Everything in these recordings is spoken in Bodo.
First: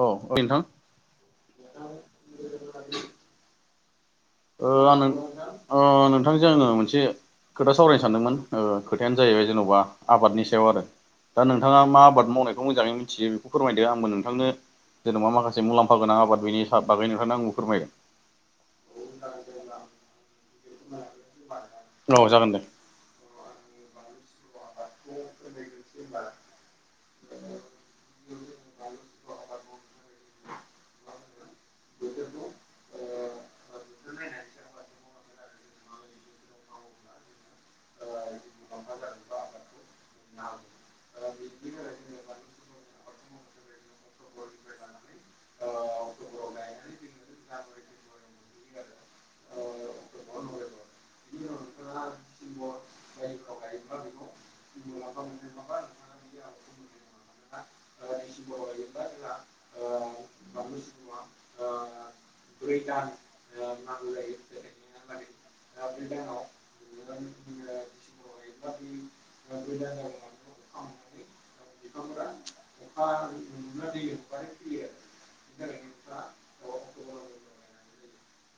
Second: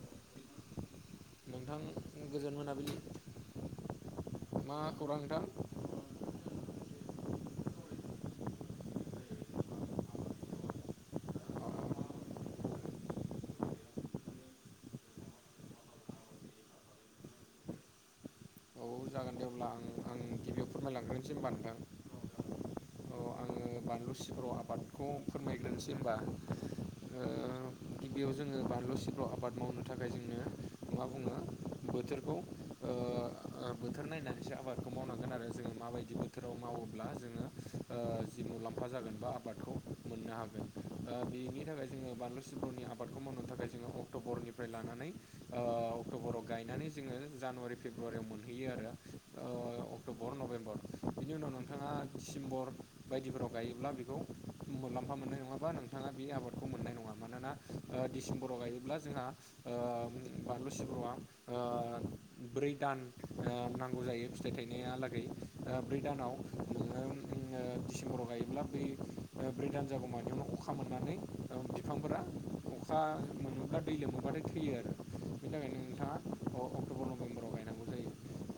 औ नोंथां नोंथां गोजोन मोनाबिलि। ओ मा आं खौरां नोंथां? नोंथांजों आङो मोनसे खोथा सावरायनो सानदोंमोन ओ खोथ यानो जाहैबाय जेन'बा आबादनि सायाव आरो दा नोंथाङा मा आबाद मावनायखौ मोजाङै मिथियो बेखौ फोरमायदो आंबो नोंथांनो जेनेबा माखासे मुलाम्फा गोनां आबाद बेनि स बागैनिखायनो आं फोरमायदों औ जागोन दे अब्ला आं आं गिबियाव फोरमायलांग्रोसै होनबा नोंथां औ जागोन दे। औ आङो बानलु सिब्र आबादखौ फोरमायग्रोनोसै होनबा। ओ गिबियाव जोङो बानलु सिब्र' आबाद मावनो थाखाय जोंनो मा बुङो? बोथोरखौ ओ बोथोर नायनानैसो आबादखौ मावनांगोन आर जोङो माबायदि बोथोराव मावोब्ला जोङो जि मुलाम्फा जागोन बा आबादखौ मोननो हा हागोन ओ बेनि थाखाय जोङो बानलु सिब्रनि आबादखौ मावनो थाखाय जोङो अक्ट'बरनिफ्राय लानानै ओ अक्ट'बराव गायनानै जोङो जानुवारि फेब्रुवारियाव मोन यो आरो अक्ट'बर नभेम्बर बिनि उनाव नोंथाङा डसेम्बर बायदिफोर गायोब्ला बेखौ मुलाम्फा मोननाय नङाबा नोंथाङा बे आबादखौ मोननाय नङा मानोना डिसेम्बराव गायोब्ला जोंहा ओ बारलु सिब्रआ ओ ब्रै दान ओ नांगौ जायो फिथाइ थाइनायालागै ब्रै दानाव ओ ओ डिसेम्बराव गायोब्ला बै ब्रै दान जागौ मानियावनो अखा मोननानै बिफांफोरा अखा मोनोब्ला दै लोम नुबाथाय थैयो आरो बिनि थाखायनो नोंथाङा अक्ट'बर नभेम्बराव गायनांगौ जायो।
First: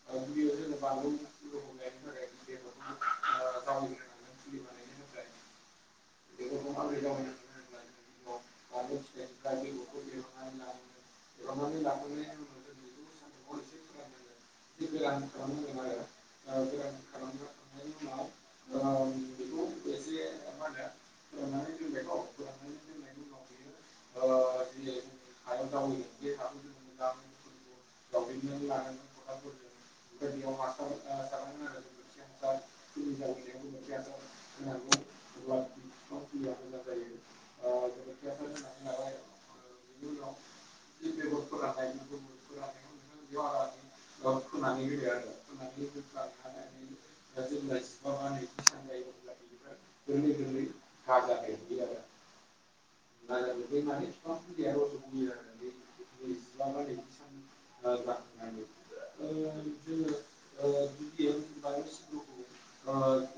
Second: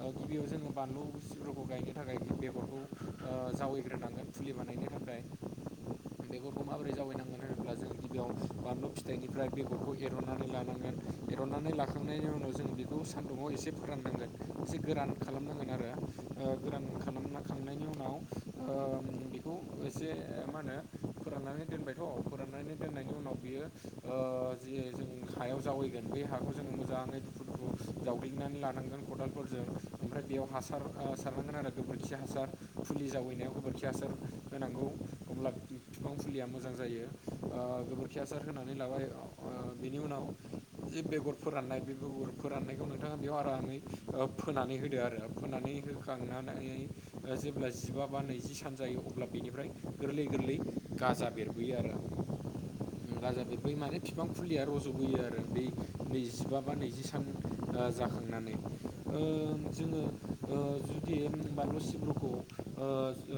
ओ गिबियाव जोङो बानलु सिब्रुखौ गायनो थाखाय बेगरखौ जावैग्रोनांगोन फुलि बानायनो थाखाय। बेगरखौ माबोरै जावैनांगोन होनोब्ला जों गिबियाव बानलु फिथाइनिफ्राय बेगरखौ एरनानै लानांगोन। एर'नानै लाखांनायनि उनाव जों बेखौ सान्दुंआव एसे फोराननांगोन। एसे गोरान खालामनांगोन आरो गोरान खालामखांनायनि उनाव ओ बेखौ एसे मा होनो फोराननानै दोनबायथ' फोराननानै दोननायनि उनाव बियो ओ जि जे जों हायाव जावैगोन बे हाखौ जों मोजाङै दुफु दुफु जावग्लिंनानै लानांगोन। खदालफोरजों ओमफ्राय बेयाव हासार सारनांगोन आरो गोबोरखि हासार फुलि जावैनायाव गोबोरखि हासार होनांगौ अब्ला बिफां फुलिया मोजां जायो ओ गोबोरखि हासार होनानै लाबाय बिनि उनाव जे बेगर फोराननाय बे बेगर फोराननायखौ नोंथाङा बेयाव आरामै ओ फोनानै होदो आरो फोनानै होखांनानै जेब्ला जिबा बा नैजि सान जायो। अब्ला बिनिफ्राय गोरलै गोरलै गाजा बेरबोयो आरो। गाजा बेरबोयो माने बिफां फुलिया रज लुबैयो आरो बै नैजिबा बा नैजि सान जाखांनानै ओ [unintelligible] जोङो ओ जुदि बानलु सिब्रुखौ ओ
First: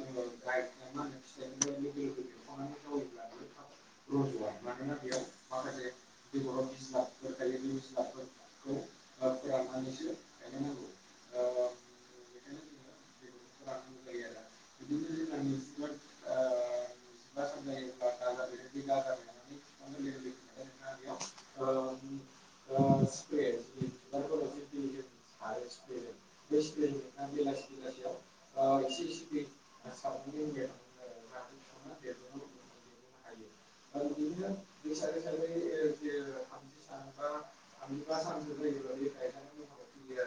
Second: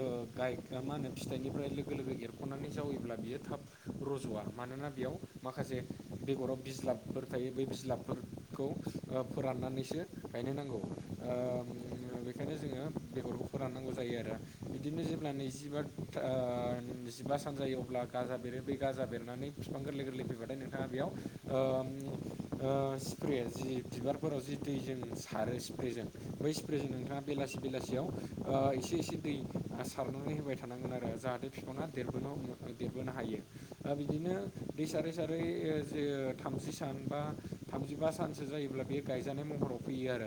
ओ गाय मा होनो फिथाइनिफ्राय लोगो लोगो एरख'नानै जावैब्ला बियो थाब रज' मानोना बेयाव माखासे बेगराव बिज्लाबफोर थायो बै बिज्लाबफोरखौ फोराननानैसो गायनो नांगौ ओ बेखायनो जोङो बेगरखौ फोराननांगौ जायो आरो बिदिनो जेब्ला नैजिबा ओ जिबा सान जायो अब्ला गाजा बेरो बे गाजा बेरनानै बिफां गोरलै गोरलै फैबाथाय नोंथाङा बेयाव ओ ओ स्प्रे जि बिबारफोराव दै जों सारो स्प्रे जजों बै स्प्रे जजों नोंथाङा बेलासे बेलासियाव ओ एसे एसे दै सारनानै होबाय थानांगोन आरो जाहाथे बिफाङा देरबोन देरबोनो हायो। दा बिदिनो दै सारै सारै जे- थामजि सान बा थामजिबा सानसो जायोब्ला बे गायजानाय महराव फैयो आरो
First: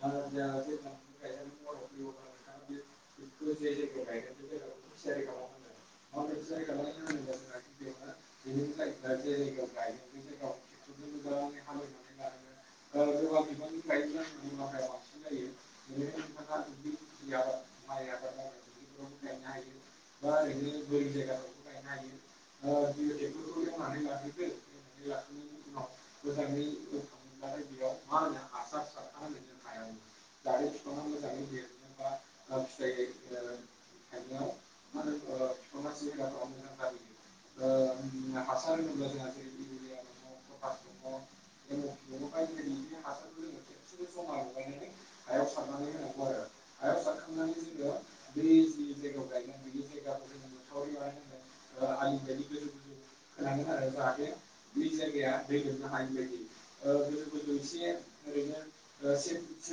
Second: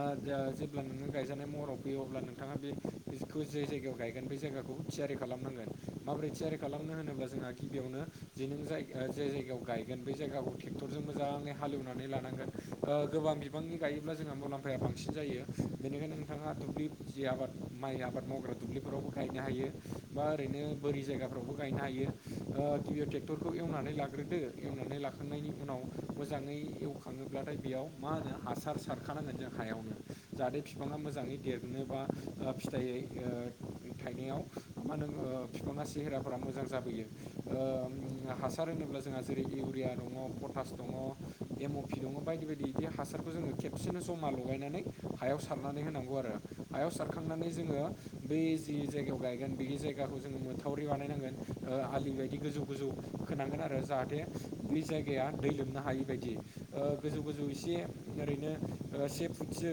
ओ जा-जेब्ला नोङो गायजानाय महराव फैयो अब्ला नोंथाङा बे बेखौ जे जायगायाव गायगोन बे जायगाखौ थियारि खालामनांगोन। माबोरै थियारि खालामनो होनोब्ला जोंहा गिबियावनो जे नों जाय गा जाय जायगायाव गायगोन बे जायगाखौ ट्रेक्टरजों मोजाङै हाल एवनानै लानांगोन ओ गोबां बिबांनि गायोब्ला जोंहा मुलाम्फाया बांसिन जायो। बेनिखायनो नोंथाङा दुब्लि जि आबाद माइ आबाद मावग्रा दुब्लिफोरावबो गायनो हायो बा ओरैनो बोरि जायगाफ्रावबो गायनो हायो ओ थिय'-ट्रेक्ट'रखौ एवनानै लाग्रोदो एवनानै लाखांनायनि उनाव मोजाङै एवखाङोब्लाथाय बेयाव मा होनो हासार सारखानांगोन जों हायावनो जाहाथे बिफाङा मोजाङै देरनोबा ओ फिथाइयै ओ थाइनायाव मा होनो ओ बिफाङा सेहेराफोरा मोजां जाबोयो ओ जोंहा हासार होनोब्ला जोंहा जेरै इउरिया दङ' पटास दङ' एम अ पि दङ' बायदि बायदि बि हासार [inaudible] खेबसेनो जमा लगायनानै हायाव सारनानै होनांगौ आरो हायाव सारखांनानै जोङो बै जि जायगायाव गायगोन बिदि जायगाखौ जोङो मोथावरि बानायनांगोन ओ आलि बायदि गोजौ गोजौ खोनांगोन आ रो जाहाथे बे जायगाया दै लोमनो हायि बायदि ओ गोजौ गोजौ एसे ओरैनो ओ से फुटसो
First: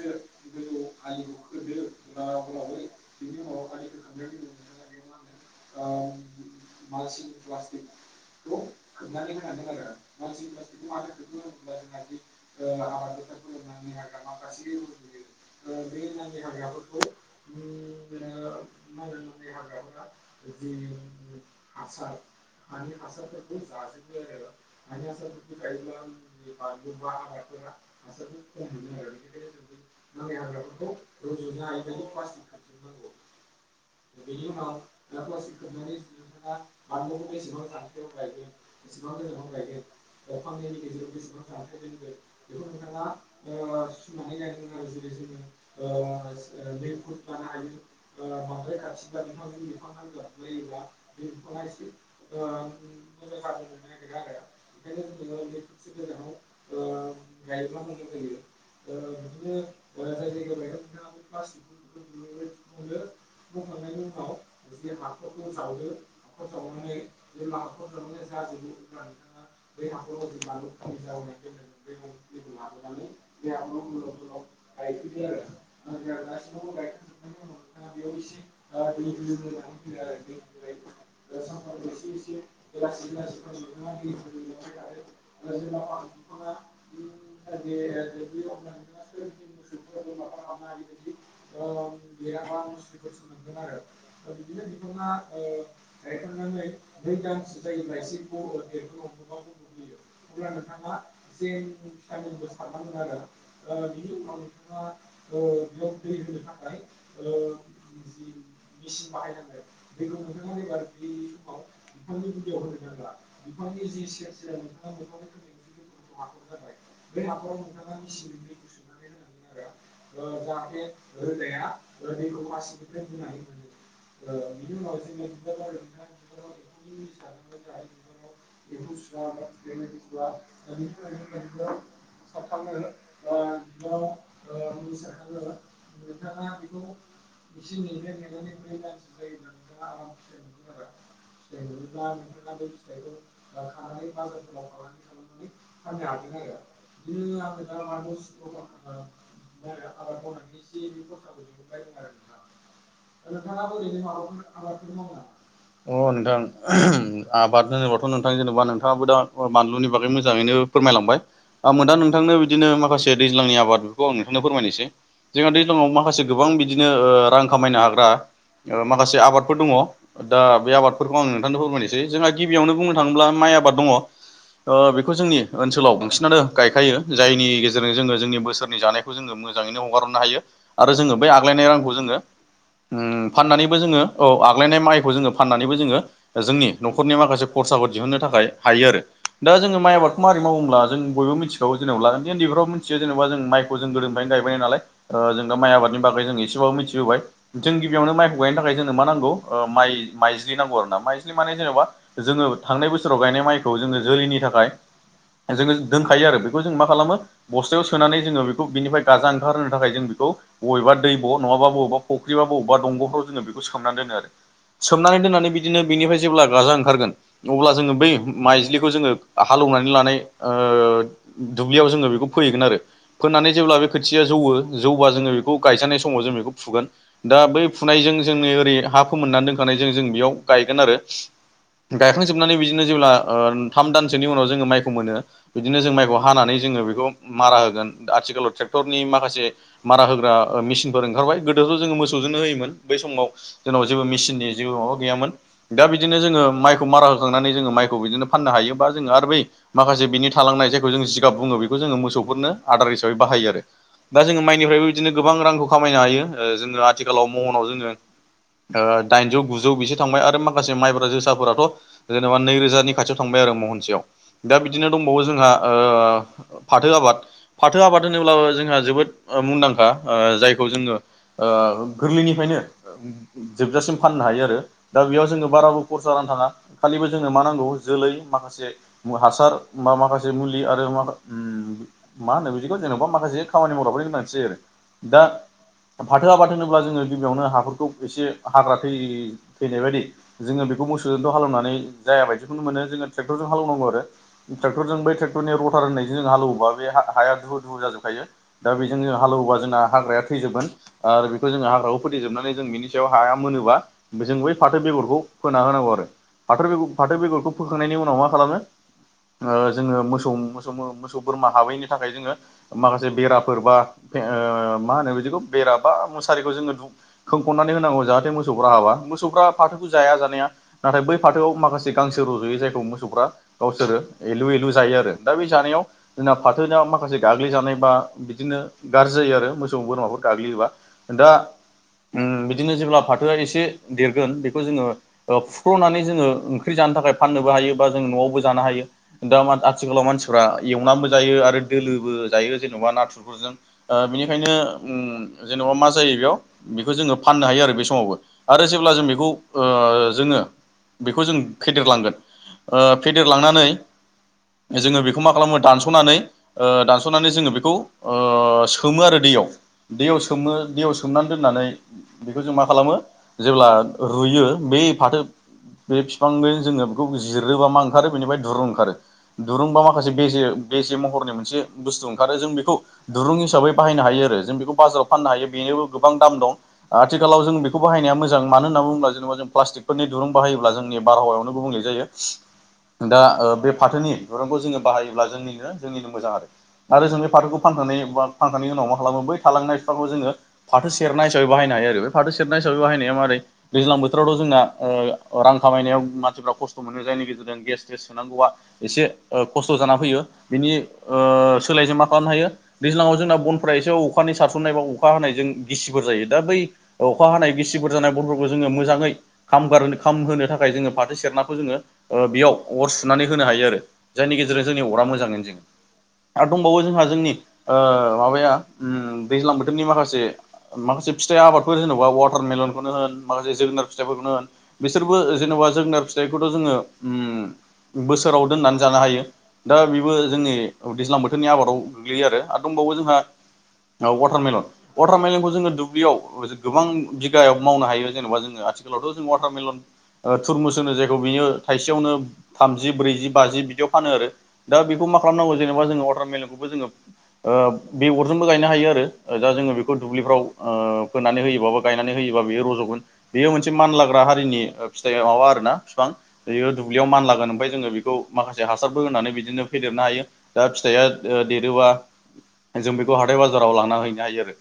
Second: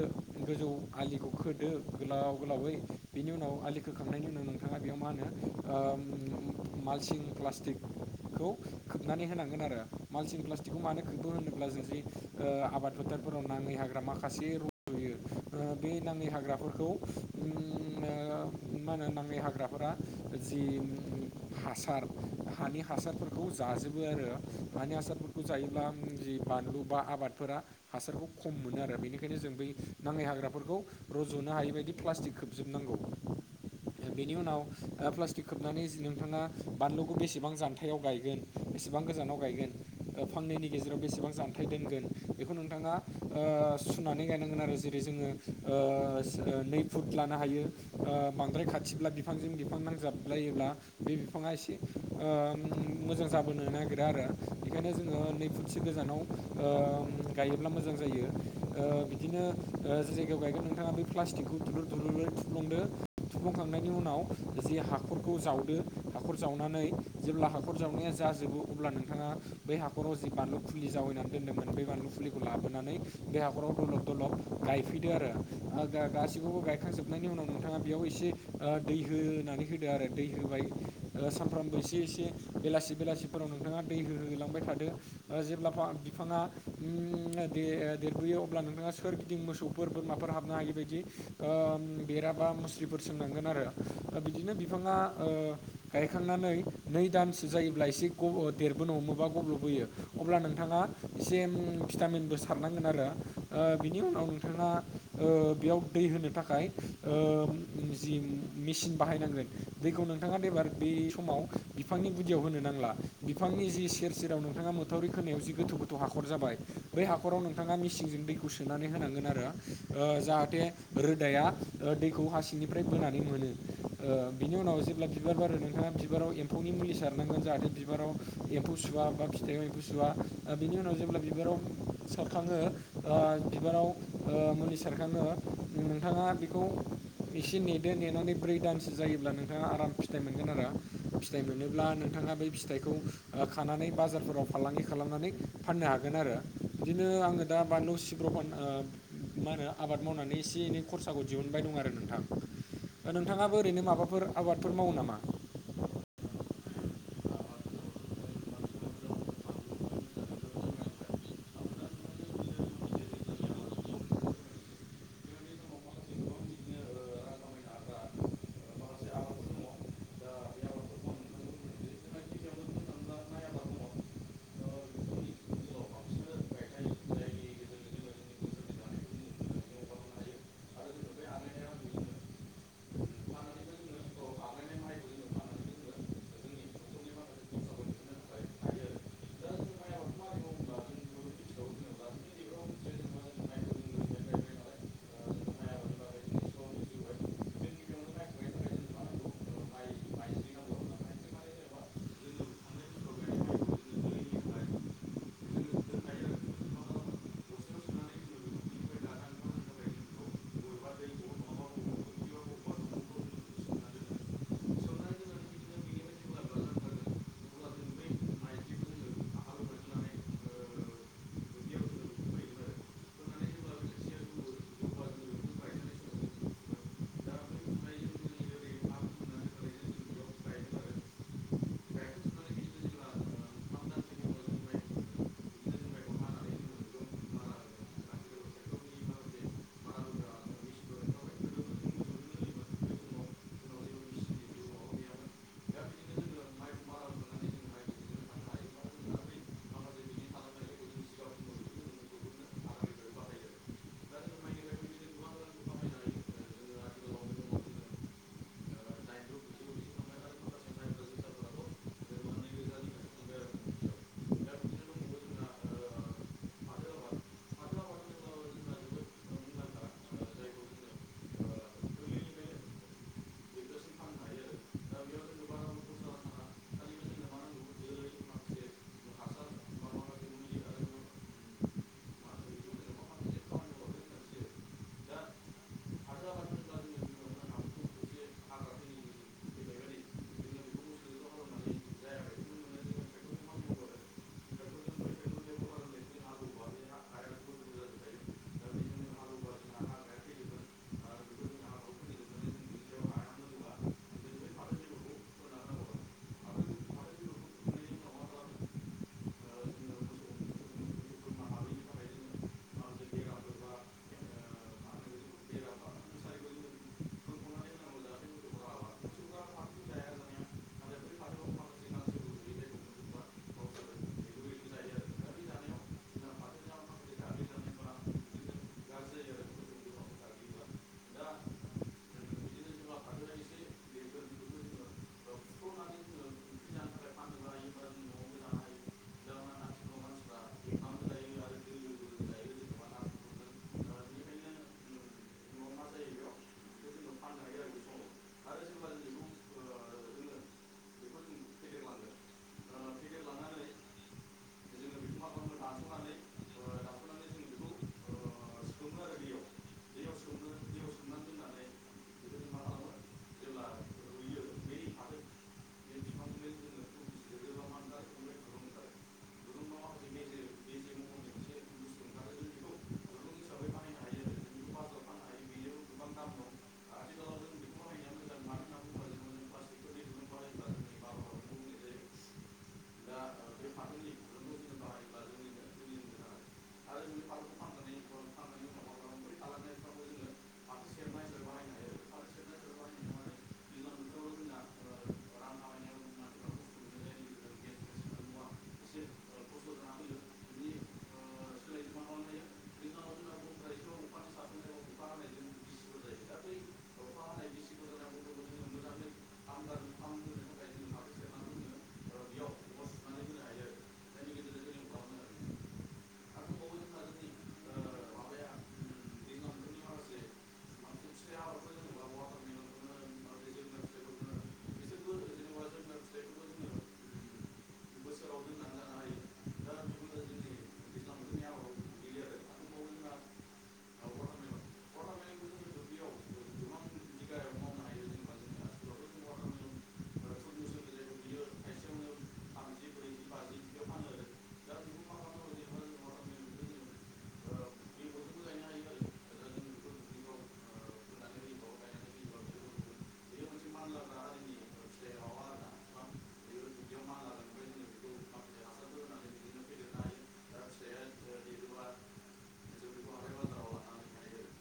गोजौ आलिखौ खोदो गोलाव गोलावै बि नि उनाव आलि खोखांनायनि उनाव नोंथाङा बेयाव मा होनो ओम मालसिं प्लास्टिक खौ खोबनानै होनांगोन आरो मानसिं प्लाष्टिकखौ मानो खोबो होनोब्ला जों जे आबाद फोथारफोराव नाङै हाग्रा माखासे रज'यो ओ बे नाङै हाग्राफोरखौ उम ओ मा होनो नाङै हाग्राफोरा जि हासार हानि हासारफोरखौ जाजोबो आरो हानि हासारफोरखौ जायोब्ला जि बानलु बा आबादफोरा हासारखौ खम मोनो आरो बेनिखायनो जों बै नाङै हाग्राफोरखौ रज'नो हायै बायदि प्लास्टिक खोबजोबनांगौ। बेनि उनाव ओ प्लास्टिक खोबनानै नोंथाङा बानलुखौ बेसेबां जान्थाइआव गायगोन बेसे बां गोजानाव गायगोन ओ फांनैनि गेजेराव बेसेबां जानथाय दोनगोन बेखौ नोंथाङा ओ सुनानै गायनांगोन आरो जेरै जोङो ओ नै फुट लानो हायो। ओ बांद्राय खाथिब्ला बिफांजों बिफां नांजाबलायोब्ला बे बिफाङा एसे ओ मोजां जाबोनो नागिरा आरो बेखायनो जोङो नै फुटसो गोजानाव ओम गायोब्ला मोजां जायो ओ बिदिनो ओ जि जायगायाव गायगोन नोंथाङा बे प्लास्टिकखौ दुलुर दुलुरै थुफ्लुंदो थुफ्लुंखांनायनि उनाव जे हाखरखौ जावदो हाखर जावनानै जे ला हाखर जावनाया जाजोबो अब्ला नोंथाङा बे हाखराव जि बानलु फुलि जावायैनानै दोनदोंमोन बे बानलु फुलि खौ लाबोनानै बे हाखराव दलब दलब गायफैदो आरो आ दा गासिखौबो गायखांजोबनायनि उनाव नोंथाङा बेयाव एसे ओ दै होनानै होदो आरो दै होबाय सामफ्रामबो एसे एसे बेलासि बेलासिफोराव नोंथाङा दै होहो होलांबाय थादो ओ जेब्ला फा-बिफाङा उम उम दे-ए-देरबोयो अब्ला नोंथाङा सोरगिदिं मोसौफोर बोरमाफोर हाबनो हायि बायदि ओम बेरा बा मुस्रिफोर सोंनांगोन आरो बिदिनो बिफाङा ओ गायखांनानै नै दानसो जायोब्ला एसे ग'-देरबोनो हमोबा गब्ल'बोयो अब्ला नोंथाङा एसे [unintelligible] भिटामिनबो सारनांगोन आरो बिनि उनाव नोंथाङा ओ बेयाव दै होनो थाखाय ओ जि मेसिन बाहायनांगोन दैखौ नोंथाङा देबार बे समाव बिफांनि गुदियाव होनो नांला बिफांनि जि सेर सेराव नोंथाङा मोथावरि खोनायाव जि गोथौ गोथौ हाखर जाबाय बै हाखराव नोंथाङा मेसिंजों दैखौ सोनानै होनांगोन आरो ओ जाहाथे रोदाया दैखौ हासिंनिफ्राय बोनानै मोनो ओ बिनि उनाव जेब्ला बिबार बारो नोंथाङा बिबाराव एम्फौनि मु लि सारनांगोन जाहाथे बिबाराव एम्फौ सुआ बा फिथाइयाव एम्फौआ सुआ ओ [unintelligible] सारखाङो ओ बिबाराव ओ मुलि सारखाङो नोंथाङा बेखौ एसे नेदो नेनानै ब्रै दानसो जायोब्ला नोंथाङा आराम फिथाइ मोनगोन आरो। फिथाइ मोनोब्ला नोंथाङा बेै फिथाइखौ ओ खानानै बाजारफोराव फालांगि खालामनानै फाननो हागोन आरो। बिदिनो आङो दा बानलु सिब्र फान आ मा होनो आबाद मावनानै एसे एनै खरसाखौ दिहुनबाय दं आरो। नोंथां नोंथाङाबो ओरैनो माबाफोर आबादफोर मावो नामा? होनोबाथ' नोंथां जेनबा नोंथांआबो दा ओ बानलुनि बागै मोजाङैनो फोरमायलांबाय आंबो दा नोंथांनो बिदिनो माखासे दैज्लांनि आबाद बेफोरखौ आं नोंथांनो फोरमायनोसै। जोंहा दैज्लांङाव माखासे गोबां बिदिनो ओ रां खामायनो हाग्रा ओ माखासे आबादफोर दङ दा बे आबादफोरखौ आं नोंथांनो फोरमायनोसै जोंहा गिबियावनो बुंनो थाङोब्ला माइ माइ आबाद दङ। ओ बेखौ जोंनि ओनसोलाव बांसिनानो गायखायो जायनि गेजेरजों जोङो जोंनि बोसोरनि जानायखौ जोङो मोजां यैनो हगारहरनो हायो आरो जोङो बै आग्लायनाय रांखौ जोङो उम फाननानैबो जोङो औ आग्लायनाय माइखौ जोङो फाननानैबो जोङो जोंनि न'खरनि माखासे खरसाखौ दिहुननो थाखाय हायो आरो। दा जोङो माइ आबादखौ मारै मावो होनब्ला जों बयबो मिथिखागौ जेनेब्ला उन्दै उन्दैफ्राबो मिथियो जेनेबा जों माइखौ जों गोदोनिफ्रायनो गायो। नालाय ओ जों दा माइ आबादनि बागै जों एसेबो मिथिबोबाय जों गिबियावनो माइखौ गायनो थाखाय जोंनो मा नांगौ ओ माइ माइज्लि नांगौ आरो ना माइज्लि माने जेनेबा जोङो थांनाय बोसोराव गायनाय माइखौ जोङो जोलैनि थाखाय जोङो दोनखायो आरो बेखौ जों मा खालामो बस्थायाव सोनानै जोङो बेखौ बिनिफ्राय गाजा ओंखारहोनो थाखाय जों बे खौ बबेबा दैब' नङाबा बबेबा फख्रिबा बबेबा दंग'फ्राव जोङो बेखौ सोमनानै दोनो आरो। सोमनानै दोननानै बिदिनो बेनिफ्राय जेब्ला गाजा ओंखारगोन अब्ला जोङो बै माइज्लि खौ जोङो हालौनानै लानाय ओ दुब्लियाव जोङो बेखौ फोहैगोन आरो फोनानै जेब्ला बे खोथिया जौवो जौबा जोङो बेखौ गायजानाय समाव जों बेखौ फुगोन दा बै फुनायजों जोंनि ओरै हा फोमोननानै दोनखानायजों जों बेयाव गायगोन आरो गायखांजोबनानै बिदिनो जेब्ला ओ थाम दानसोनि उनाव जोङो माइखौ मोनो बिदिनो जों माइखौ हानानै जोङो बेखौ मारा होगोन आथिखालाव ट्रेक टरनि माखासे मारा होग्रा ओ मेसिनफोर ओंखारबाय गोदोथ' जोङो मोसौजोंनो होयोमोन बै समाव जों नाव जेबो मेसिननि जेबो माबा गैयामोन दा बिदिनो जोङो माइखौ मारा होखांनानै जोङो माइखौ बिदिनो फाननो हायोबा जोङो आरो बै माखासे बिनि थालांनाय जायखौ जों जिगाब बुङो बेखौ जोङो मोसौफोरनो आदार हिसाबै बा हायो आरो। दा जोङो माइनिफ्रायबो बिदिनो गोबां रांखौ खामायनो हायो ओ जोङो आथिखालाव महनाव जोङो ओ दाइनजौ गुजौ बिसो थांबाय आरो माखासे माइब्रा जोसाफोराथ' जेनेबा नै रोजानि खाथियाव थांबाय आरो महनसेयाव। दा बिदिनो दंबावो जोंहा ओ फाथो आबाद फाथो आबाद होनोब्लाबो जोंहा जोबोद ओ मुंदांखा ओ जायखौ जोङो ओ गोरलैनिफ्रायनो जोबजासिम फाननो हा हायो आरो दा बेयाव जोङो बाराबो खरसा रां थाङा खालिबो जोंनो मा नांगौ जोलै माखासे मु हासार बा माखासे मुलि आरो मा ओम मा होनो बिदिखौ जेनेबा माखासे खामानि मावग्राफोरनि गोनांथि जायो आरो दा फाथो आबाद होनोब्ला जोङो गिबियावनो हाफोरखौ एसे हाग्रा थै-थैनाय बायदि जोङो बे बेखौ मोसौजोंथ' हालेवनानै जायाबायदि। बेखौनो मोनो जोङो ट्रेक्टरजों हालौनांगौ आरो ट्रेक्टरजों बै ट्रेक्टरनि रटार होननायजों जों हालौवोबा बे हा-हाया दुहु दुहु जाजोबखायो दा बेजों जों हालौवोबा जोंना हाग्राया थैजोबगोन आरो बेखौ जोङो हाग्राखौ फोथैजोबनो नानै जों बेनि सायाव हाया मोनोबा बे जों बै फाथो बेगरखौ फोना होनांगौ आरो फाथो बेगर फाथो बेगरखौ फोखांनायनि उनाव मा खालामो ओ जोङो मोसौ मोसौ मोसौ बोरमा हाबैनि थाखाय जोङो माखासे बेराफोर बा फे ओ मा होनो बिदिखौ बेराबा मुसारिखौ जोङो दु खोंखननानै होनांगौ जाहाथे मोसौफ्रा हाबा। मोसौफ्रा फाथोखौ जाया जानाया नाथाय बै फाथोआव माखासे गांसो रज'यो जायखौ मोसौफ्रा गावसोरो एलु एलु जायो आरो दा बे जानायाव जोंना फाथोनाव माखासे गाग्लिजानाय बा बिदिनो गाज्रि जायो आरो मोसौ बोरमाफोर गाग्लियोबा दा उम बिदिनो जेब्ला फाथोआ एसे देरगोन बेखौ जोङो ओ फुख्लनानै जोङो ओं ओंख्रि जानो थाखाय फाननोबो हायो बा जों न'आवबो जानो हायो दा मान आथिखालाव मानसिफ्रा एवनानबो जायो आरो दोलोबो जायो जेन'बा नाथुरफोरजों ओ बेनिखायनो उम जेन'बा मा जायो बेयाव बेखौ जोङो फाननो हायो आरो बे समावबो आरो जेब्ला जों बेखौ ओ जोङो बेखौ जों फेदेरलांगोन ओ फेदेरलांनानै जोङो बेखौ मा खालामो दानसनानै ओ दानसनानै जोङो बेखौ ओ सोमो आरो दै याव दैयाव सोमो दैयाव सोमना दोनानै बेखौ जों मा खालामो जेब्ला रुय बियो बे फाथो बे बिफांनो जोङो बेखौ जिरोबा मा ओंखारो बेनिफ्राय दुरुं ओंखारो दुरुंबा माखासे बेेजे बेेजे मह रनि मोनसे बुस्थु ओंखारो जों बेखौ दुरुं हिसाबै बाहायनो हायो आरो जों बेखौ बाजाराव फाननो हायो बेनिबो गोबां दाम दं आथिलाव जों बे बाहानाया मोजां मानो होनना बुङोब्ला जेनेबा जों प्लास्टिकफोरनि दुरुं बायोब्ला जों जोंनि बारहावायावनो गुबुंले जायो। दा ओ बे फाथोनि दुरुंखौ जोङो बाहायोब्ला जोंनिनो जोंनिनो मोजां आरो। आरो जों बे फाथोखौ फानखांनायनि बा फानखांनायनि उनाव मा खालामो बै थालांनाय बिफांखौ जोङो फाथो सेरनाय हिसाबै बाहायना हायो आरो बे फाथो सेरनाय हिसाबै बाहायनाय मारै दैज्लां बोथोरावथ' जोंना ओ रां खामायनायाव मानसिफ्रा खस्थ मोनो जायनि गेजेरजों गेस थेस सोनांगौआ एसे ओ खस्थ जाना फैयो बिनि ओ सोलायजों मा खालामनो हायो दैज्लांआव जोंना बनफोरा एसे अखानि सारसननाय बा अखा हानायजों गिसिफोर जायो दा बै अखा हानाय गिसिफोर जानाय बरफोरखौ जोङो मोजाङै खाम गारहोनो खामहोनो था खाय जोङो फाथो सेरनाखौ जोङो बेयाव अर सुनानै होनो हायो आरो जायनि गेजेरजों जोंनि अरा मोजाङैनो जोङो। आरो दंबावो जोंहा जोंनि ओ माबाया उम्म दैज्लां बोथोरनि माखासे माखा से फिथाइ आबादफोर जेनेबा वाटारमेलनखौनो होन माखासे जोगोनार फिथाइफोरखौनो होन बिसोरबो जेनेबा जोगोनार फिथाइखौथ जोङो उम्म बोसोराव दोननानै जानो हायो दा बेबो जोंनि दैज्लां बोथोरनि आबादाव गोग्लैयो आरो दं बावो जोंहा अवाटारमेलन अवाटारमेलनखौ जोङो दुब्लियाव गोबां बिगायाव मावनो हायो जेनेबा जोङो आथिखालावथ जों वाटारमेलन थुरमुस होनो जायखौ बियो थाइसेयावनो थामजि ब्रैजि बाजि बिदियाव फानो आरो दा बेखौ मा खालामनांगौ जेनबा जोङो वाटारमेलेनखौबो जोङो ओ बेगरजोंबो गायनो हायो आरो दा जोङो बेखौ दुब्लिफ्राव फोनानै होयोबाबा गायनानै होयो। बा बेयो रजगोन बेयो मोनसे मानलाग्रा हारिनि फिथाइ माबा आरोना बिफां बियो दुब्लियाव मानलागोन ओमफ्राय जोङो बेखौ माखासे हासारबो होनानै बिदिनो फेदेर नो हायो दा फिथाइआ दे-देरोबा जों बेखौ हाथाय बाजाराव लांना हैनो हायो आरो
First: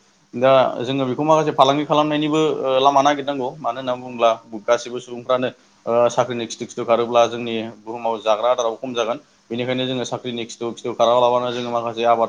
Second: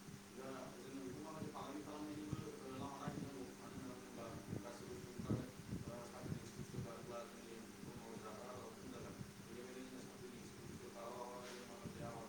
दा जोङो बेखौ माखासे फालांगि खालामनायनिबो ओ लामा नागिरनांगौ मानो होनना बुङोब्ला गासिबो सुबुं फ्रानो ओ साख्रिनि खिथु खिथु खारोब्ला जोंनि बुहुमाव जाग्रा आदाराव खम जागोन बेनिखायनो जोङो सा ख्रिनि खिथु खिथु खारालाबानो जोङो माखासे आबाद